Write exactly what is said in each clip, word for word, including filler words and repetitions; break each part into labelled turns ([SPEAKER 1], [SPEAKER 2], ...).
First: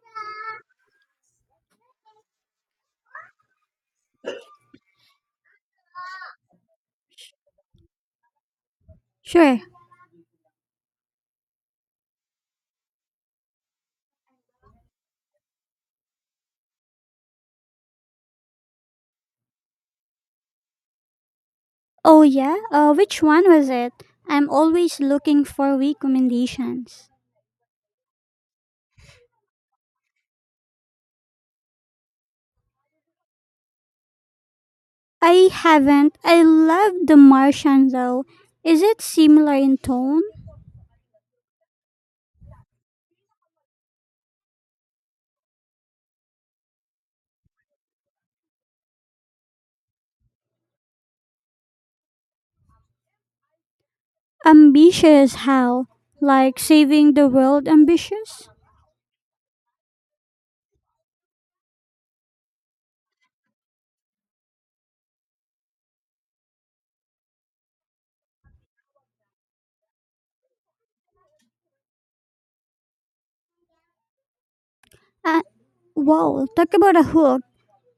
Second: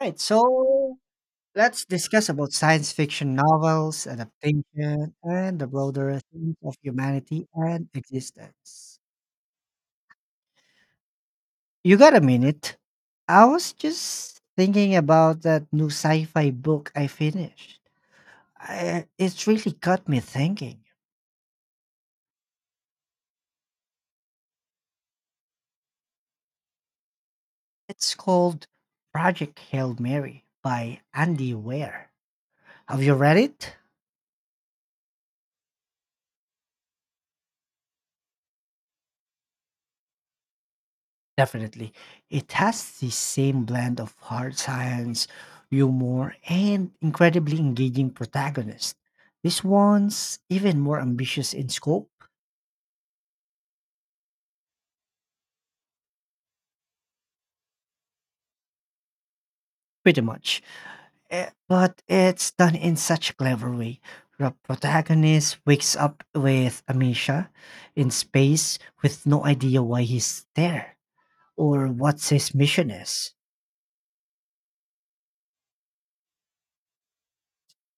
[SPEAKER 1] Right, so let's discuss about science fiction novels, adaptation, and the broader themes of humanity and existence.
[SPEAKER 2] Sure.
[SPEAKER 1] You got a minute? I was just thinking about that new sci-fi book I finished. I, it's really got me thinking.
[SPEAKER 2] Oh, yeah? Uh, which one was it? I'm always looking for recommendations.
[SPEAKER 1] It's called Project Hail Mary by Andy Weir. Have you read it?
[SPEAKER 2] I haven't. I love The Martian, though. Is it similar in tone?
[SPEAKER 1] Definitely. It has the same blend of hard science, humor, and incredibly engaging protagonist. This one's even more ambitious in scope,
[SPEAKER 2] Ambitious, how? Like saving the world ambitious?
[SPEAKER 1] pretty much. Eh, But it's done in such a clever way. The protagonist wakes up with amnesia in space with no idea why he's there or what his mission is.
[SPEAKER 2] Uh, wow, talk about a hook.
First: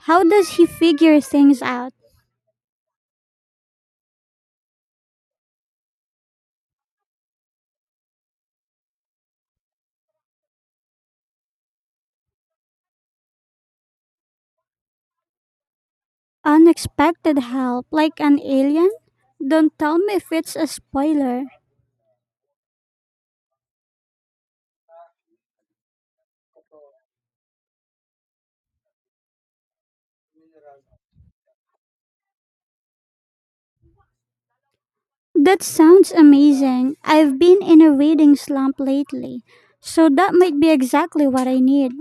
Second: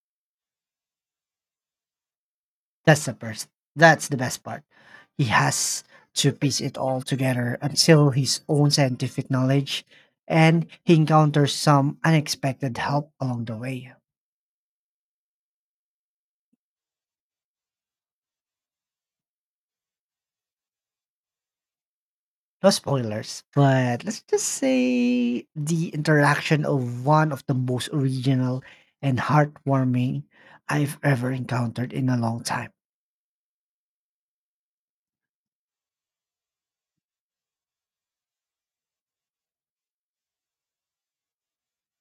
[SPEAKER 2] How does he figure things out?
[SPEAKER 1] That's the first. That's the best part. He has to piece it all together until his own scientific knowledge, and he encounters some unexpected help along the way.
[SPEAKER 2] Unexpected help, like an alien? Don't tell me if it's a spoiler.
[SPEAKER 1] No spoilers, but let's just say the interaction of one of the most original and heartwarming I've ever encountered in a long time.
[SPEAKER 2] That sounds amazing. I've been in a reading slump lately, so that might be exactly what I need.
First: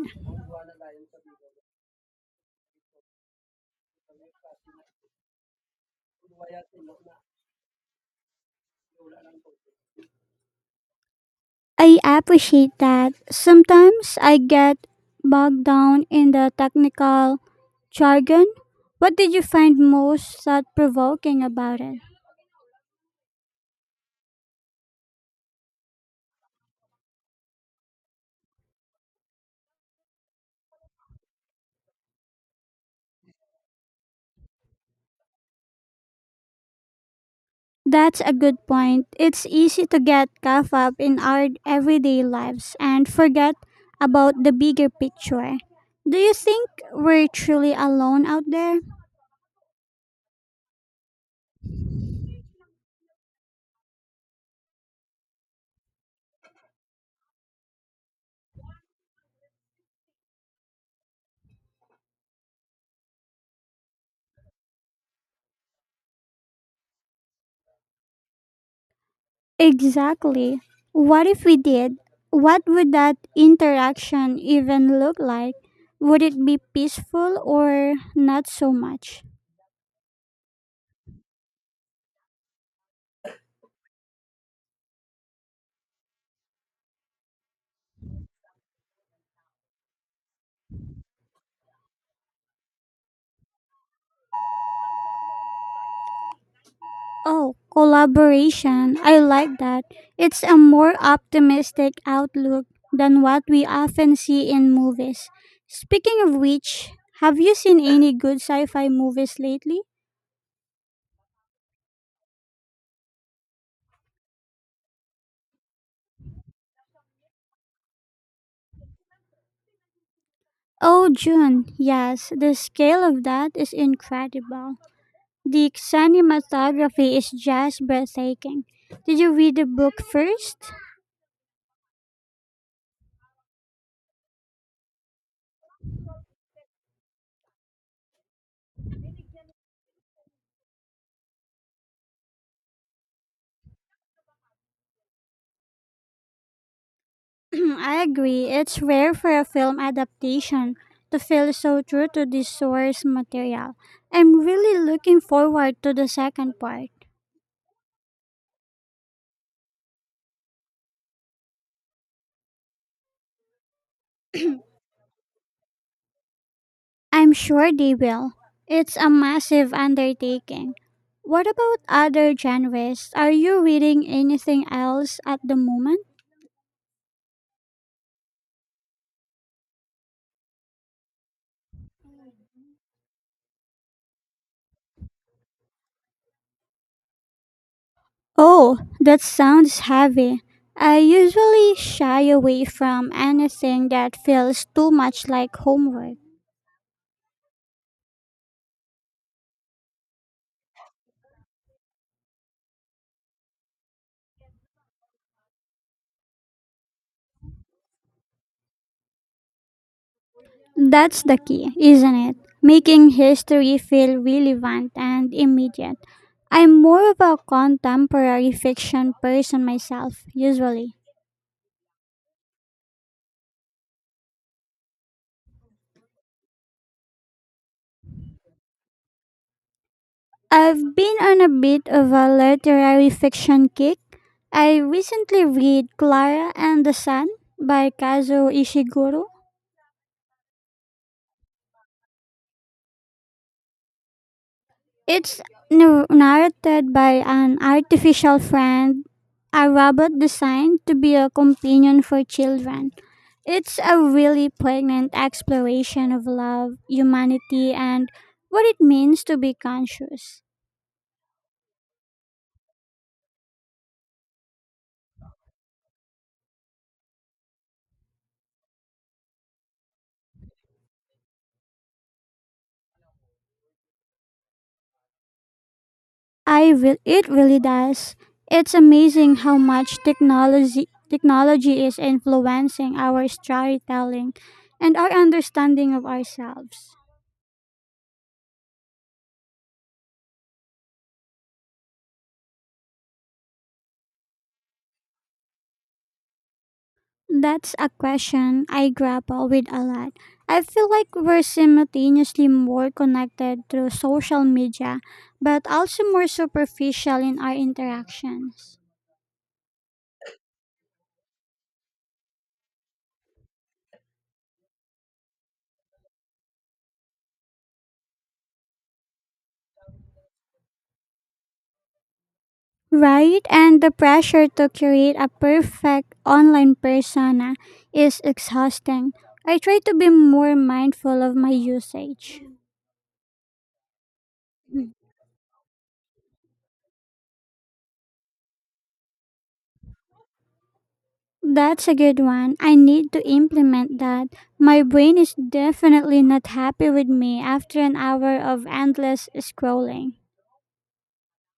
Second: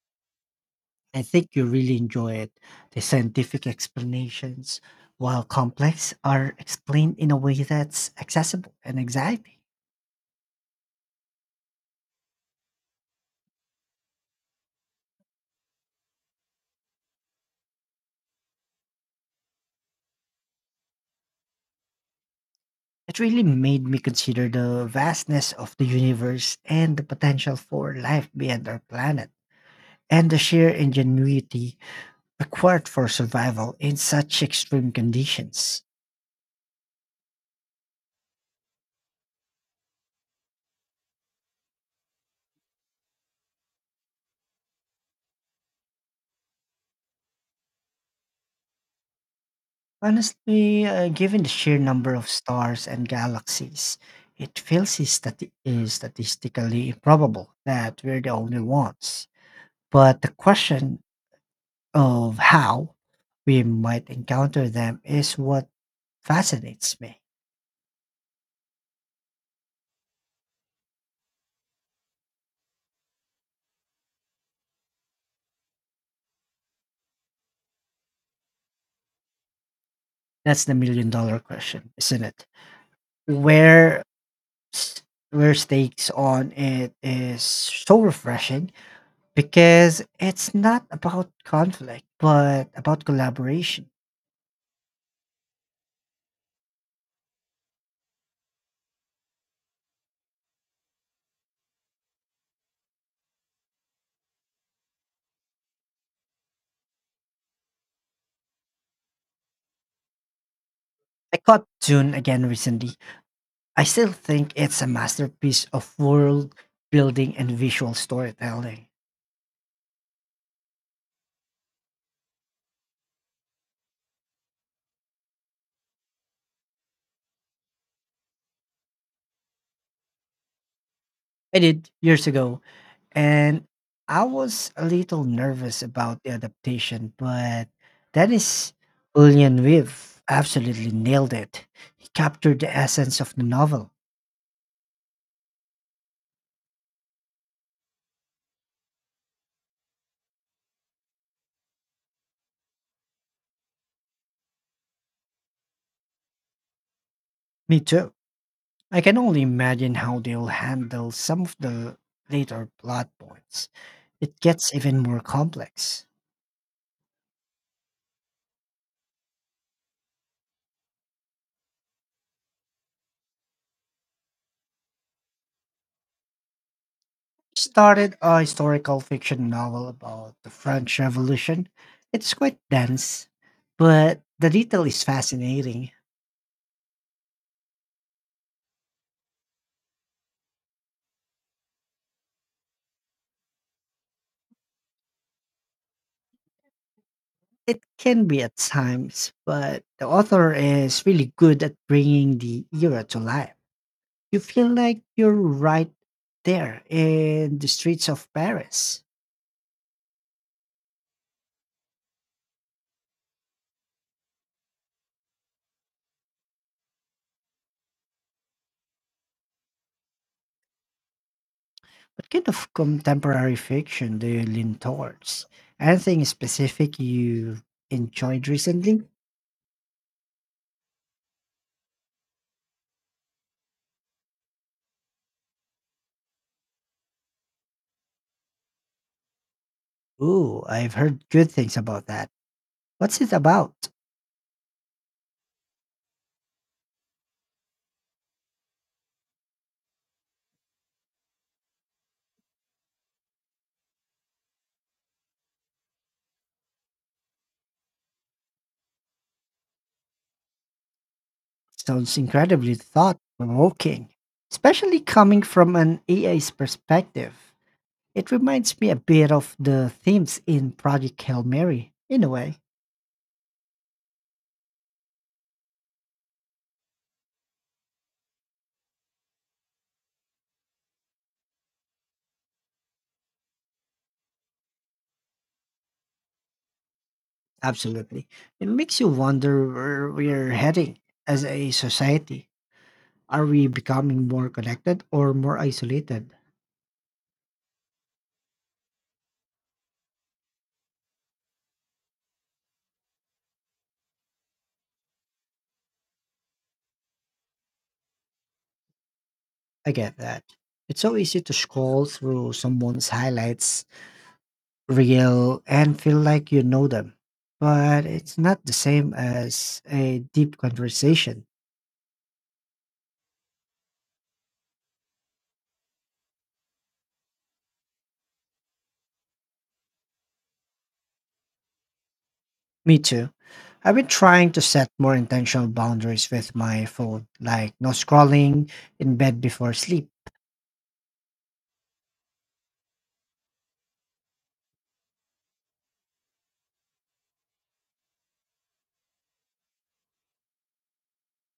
[SPEAKER 1] I think you really enjoy it. The scientific explanations, while complex, are explained in a way that's accessible and exciting.
[SPEAKER 2] I appreciate that. Sometimes I get bogged down in the technical jargon. What did you find most thought provoking about it?
[SPEAKER 1] It really made me consider the vastness of the universe and the potential for life beyond our planet, and the sheer ingenuity required for survival in such extreme conditions.
[SPEAKER 2] That's a good point. It's easy to get caught up in our everyday lives and forget about the bigger picture. Do you think we're truly alone out there?
[SPEAKER 1] Honestly, uh, given the sheer number of stars and galaxies, it feels stati- uh, statistically improbable that we're the only ones. But the question of how we might encounter them is what fascinates me.
[SPEAKER 2] Exactly. What if we did? What would that interaction even look like? Would it be peaceful or not so much?
[SPEAKER 1] That's the million dollar question, isn't it? Where s- where stakes on it is so refreshing because it's not about conflict, but about collaboration.
[SPEAKER 2] Oh, collaboration. I like that. It's a more optimistic outlook than what we often see in movies. Speaking of which, have you seen any good sci fi movies lately?
[SPEAKER 1] I caught Dune again recently. I still think it's a masterpiece of world building and visual storytelling.
[SPEAKER 2] Oh, June. Yes, the scale of that is incredible. The cinematography is just breathtaking. Did you read the book first?
[SPEAKER 1] I did years ago, and I was a little nervous about the adaptation, but Dennis Villeneuve absolutely nailed it. He captured the essence of the novel.
[SPEAKER 2] I agree. It's rare for a film adaptation to feel so true to the source material. I'm really looking forward to the second part.
[SPEAKER 1] Me too. I can only imagine how they'll handle some of the later plot points. It gets even more complex.
[SPEAKER 2] I'm sure they will. It's a massive undertaking. What about other genres? Are you reading anything else at the moment?
[SPEAKER 1] Started a historical fiction novel about the French Revolution. It's quite dense, but the detail is fascinating.
[SPEAKER 2] Oh, that sounds heavy. I usually shy away from anything that feels too much like homework.
[SPEAKER 1] It can be at times, but the author is really good at bringing the era to life. You feel like you're right there in the streets of Paris.
[SPEAKER 2] That's the key, isn't it? Making history feel relevant and immediate. I'm more of a contemporary fiction person myself, usually.
[SPEAKER 1] What kind of contemporary fiction do you lean towards? Anything specific you enjoyed recently?
[SPEAKER 2] I've been on a bit of a literary fiction kick. I recently read Clara and the Sun by Kazuo Ishiguro.
[SPEAKER 1] Ooh, I've heard good things about that. What's it about?
[SPEAKER 2] It's nar- narrated by an artificial friend, a robot designed to be a companion for children. It's a really poignant exploration of love, humanity, and what it means to be conscious.
[SPEAKER 1] Sounds incredibly thought provoking, especially coming from an A I's perspective. It reminds me a bit of the themes in Project Hail Mary, in a way.
[SPEAKER 2] I will. It really does. It's amazing how much technology technology is influencing our storytelling and our understanding of ourselves.
[SPEAKER 1] Absolutely. It makes you wonder where we're heading as a society. Are we becoming more connected or more isolated?
[SPEAKER 2] That's a question I grapple with a lot. I feel like we're simultaneously more connected through social media, but also more superficial in our interactions.
[SPEAKER 1] I get that. It's so easy to scroll through someone's highlights real and feel like you know them. But it's not the same as a deep conversation.
[SPEAKER 2] Right? And the pressure to create a perfect online persona is exhausting. I try to be more mindful of my usage.
[SPEAKER 1] Me too. I've been trying to set more intentional boundaries with my phone, like no scrolling in bed before sleep.
[SPEAKER 2] That's a good one. I need to implement that. My brain is definitely not happy with me after an hour of endless scrolling.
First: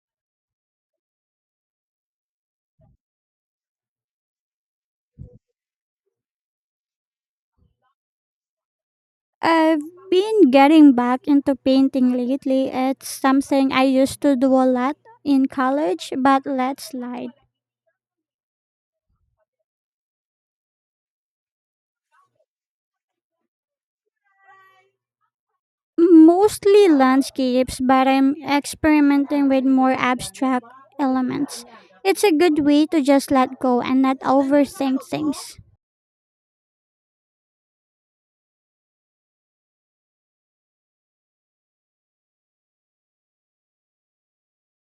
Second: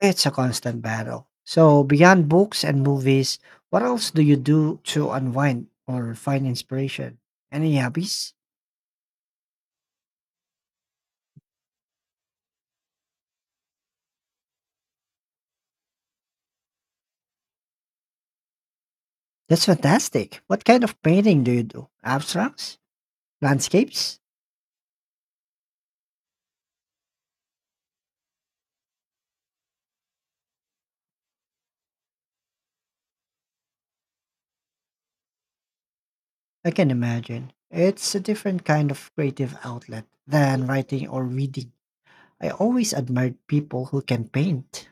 [SPEAKER 1] It's a constant battle. So, beyond books and movies, what else do you do to unwind or find inspiration? Any hobbies?
[SPEAKER 2] I've been getting back into painting lately. It's something I used to do a lot in college, but let slide.
[SPEAKER 1] That's fantastic. What kind of painting do you do? Abstracts? Landscapes?
[SPEAKER 2] Mostly landscapes, but I'm experimenting with more abstract elements. It's a good way to just let go and not overthink things.
[SPEAKER 1] I can imagine. It's a different kind of creative outlet than writing or reading. I always admired people who can paint.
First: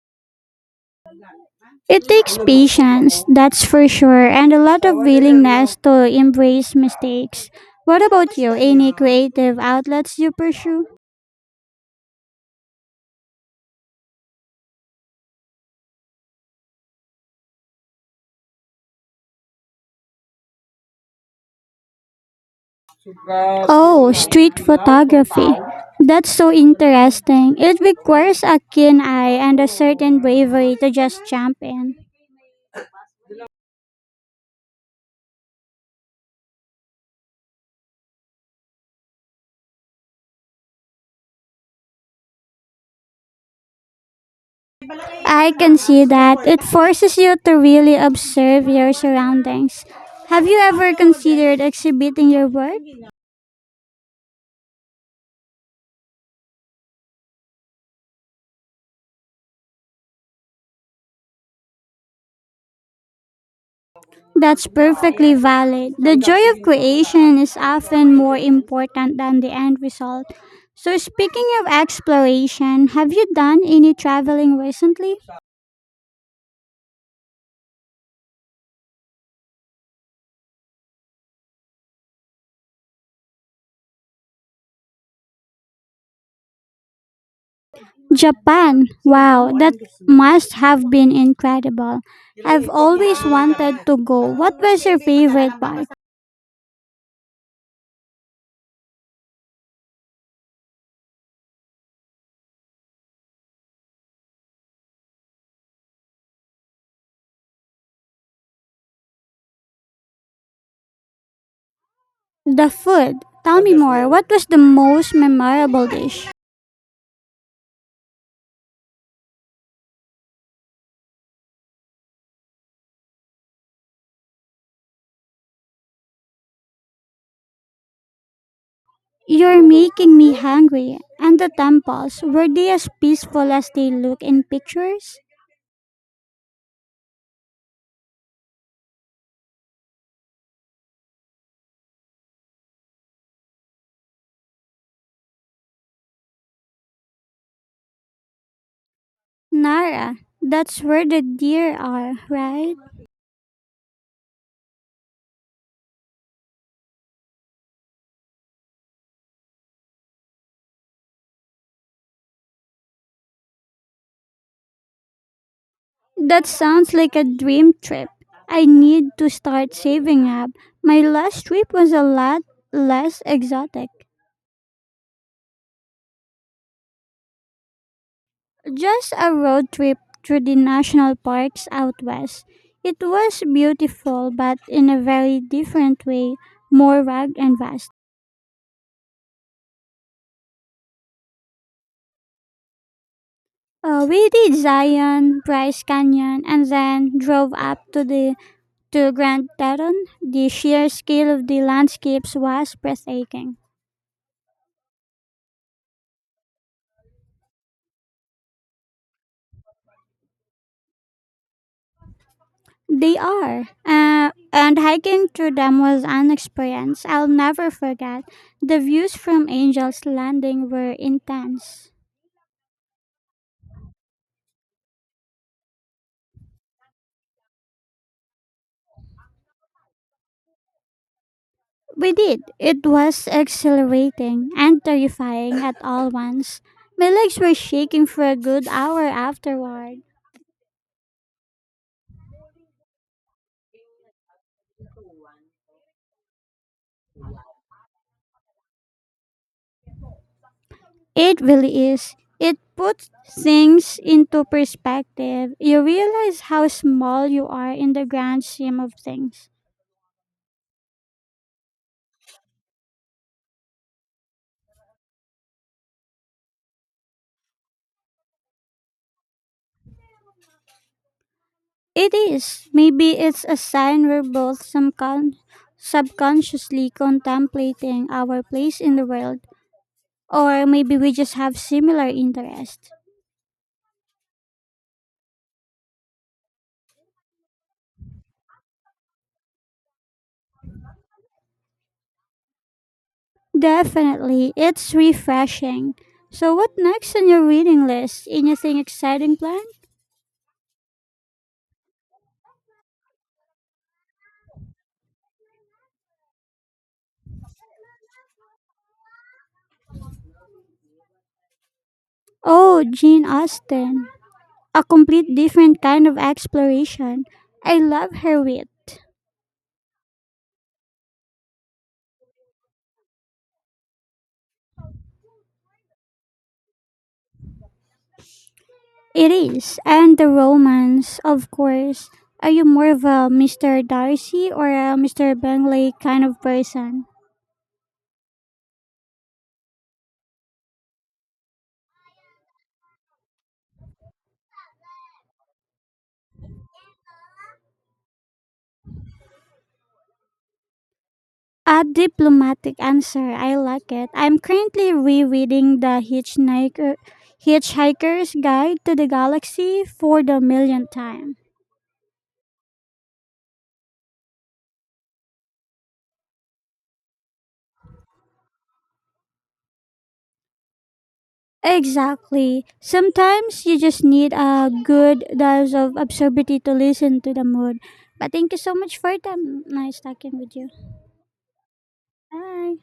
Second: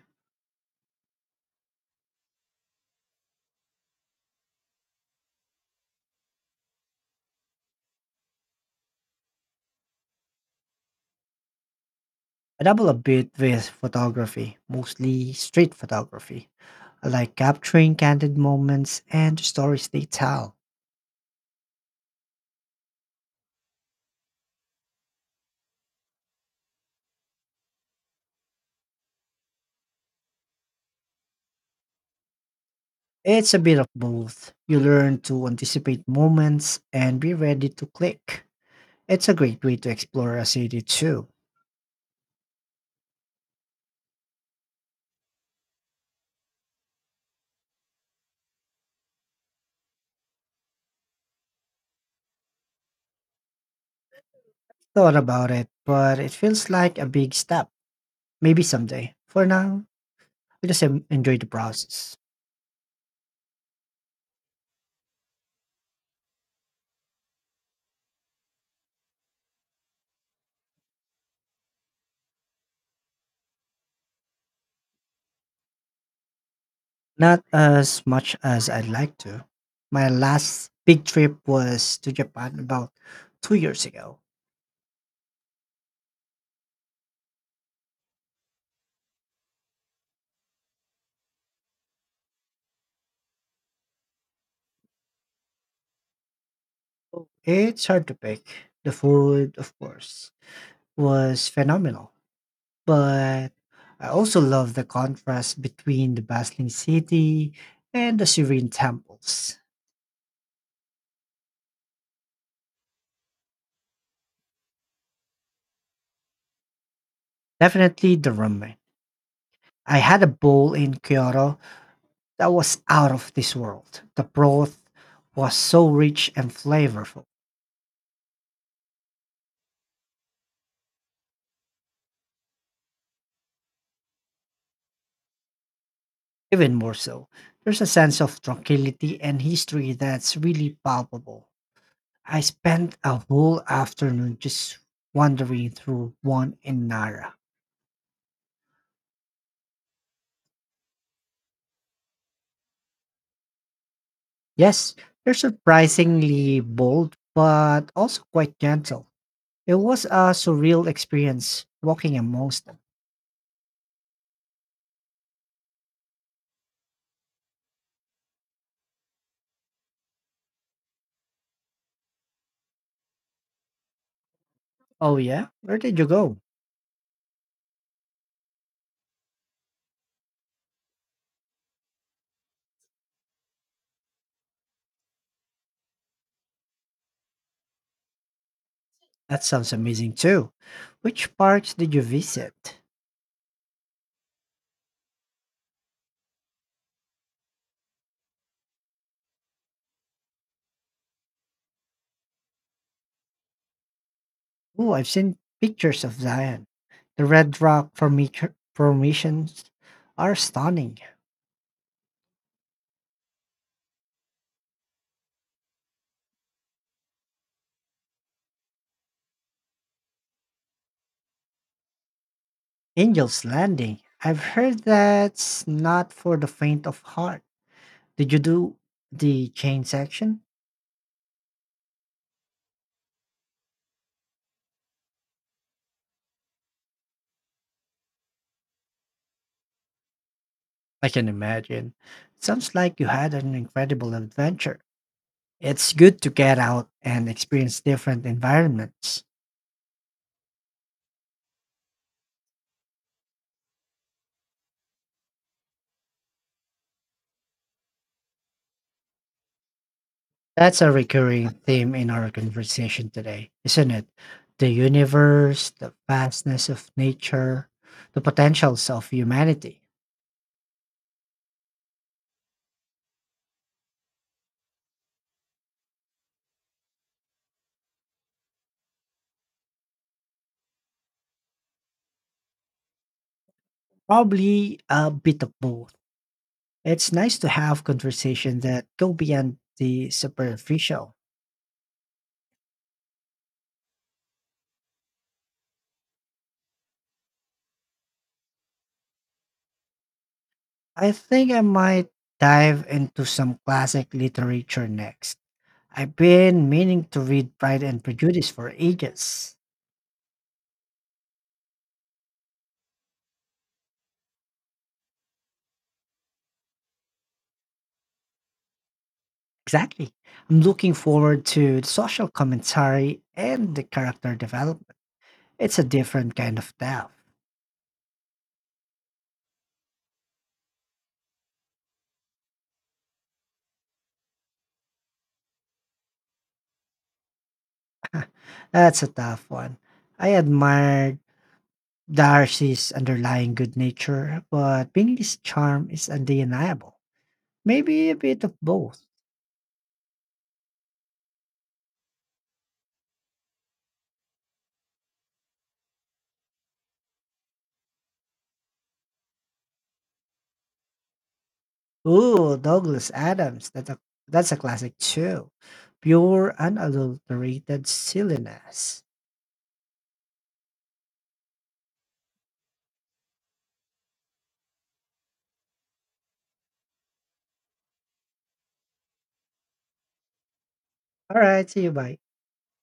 [SPEAKER 2] It takes patience, that's for sure, and a lot of willingness to embrace mistakes. What about you? Any creative outlets you pursue?
[SPEAKER 1] I dabble a bit with photography, mostly street photography. I like capturing candid moments and the stories they tell.
[SPEAKER 2] Oh, street photography. That's so interesting. It requires a keen eye and a certain bravery to just jump in.
[SPEAKER 1] It's a bit of both. You learn to anticipate moments and be ready to click. It's a great way to explore a city too.
[SPEAKER 2] I can see that. It forces you to really observe your surroundings. Have you ever considered exhibiting your work?
[SPEAKER 1] Thought about it, but it feels like a big step. Maybe someday. For now, we just en- enjoy the process.
[SPEAKER 2] That's perfectly valid. The joy of creation is often more important than the end result. So, speaking of exploration, have you done any traveling recently?
[SPEAKER 1] Not as much as I'd like to. My last big trip was to Japan about two years ago.
[SPEAKER 2] Japan. Wow, that must have been incredible. I've always wanted to go. What was your favorite part?
[SPEAKER 1] It's hard to pick. The food, of course, was phenomenal. But I also love the contrast between the bustling city and the serene temples.
[SPEAKER 2] The food. Tell me more. What was the most memorable dish?
[SPEAKER 1] Definitely the ramen. I had a bowl in Kyoto that was out of this world. The broth was so rich and flavorful.
[SPEAKER 2] You're making me hungry. And the temples, were they as peaceful as they look in pictures?
[SPEAKER 1] Even more so, there's a sense of tranquility and history that's really palpable. I spent a whole afternoon just wandering through one in Nara.
[SPEAKER 2] Nara, that's where the deer are, right?
[SPEAKER 1] Yes, they're surprisingly bold, but also quite gentle. It was a surreal experience walking amongst them.
[SPEAKER 2] That sounds like a dream trip. I need to start saving up. My last trip was a lot less exotic.
[SPEAKER 1] Oh, yeah? Where did you go?
[SPEAKER 2] Just a road trip through the national parks out west. It was beautiful, but in a very different way, more rugged and vast.
[SPEAKER 1] That sounds amazing too. Which parks did you visit?
[SPEAKER 2] Uh, we did Zion, Bryce Canyon, and then drove up to the To Grand Teton. The sheer scale of the landscapes was breathtaking.
[SPEAKER 1] Oh, I've seen pictures of Zion. The Red Rock formi- formations are stunning.
[SPEAKER 2] They are. Uh, and hiking through them was an experience I'll never forget. The views from Angel's Landing were intense.
[SPEAKER 1] Angel's Landing. I've heard that's not for the faint of heart. Did you do the chain section?
[SPEAKER 2] We did. It was exhilarating and terrifying at all once. My legs were shaking for a good hour afterward.
[SPEAKER 1] I can imagine. Sounds like you had an incredible adventure. It's good to get out and experience different environments.
[SPEAKER 2] It really is. It puts things into perspective. You realize how small you are in the grand scheme of things.
[SPEAKER 1] That's a recurring theme in our conversation today, isn't it? The universe, the vastness of nature, the potentials of humanity.
[SPEAKER 2] It is. Maybe it's a sign we're both some con- subconsciously contemplating our place in the world, or maybe we just have similar interests.
[SPEAKER 1] Probably a bit of both. It's nice to have conversations that go beyond the superficial.
[SPEAKER 2] Definitely, it's refreshing. So, what next on your reading list? Anything exciting planned?
[SPEAKER 1] I think I might dive into some classic literature next. I've been meaning to read Pride and Prejudice for ages.
[SPEAKER 2] Oh, Jane Austen. A complete different kind of exploration. I love her wit.
[SPEAKER 1] Exactly. I'm looking forward to the social commentary and the character development. It's a different kind of tough.
[SPEAKER 2] It is. And the romance, of course. Are you more of a mister Darcy or a mister Bentley kind of person?
[SPEAKER 1] That's a tough one. I admired Darcy's underlying good nature, but Bingley's charm is undeniable. Maybe a bit of both.
[SPEAKER 2] A diplomatic answer. I like it. I'm currently rereading The Hitchhiker, Hitchhiker's Guide to the Galaxy for the millionth time.
[SPEAKER 1] Ooh, Douglas Adams. That's a, that's a classic too. Pure, unadulterated silliness.
[SPEAKER 2] Exactly. Sometimes you just need a good dose of absurdity to listen to the mood. But thank you so much for your time. Nice talking with you.
[SPEAKER 1] All right, see you. Bye.
[SPEAKER 2] Bye.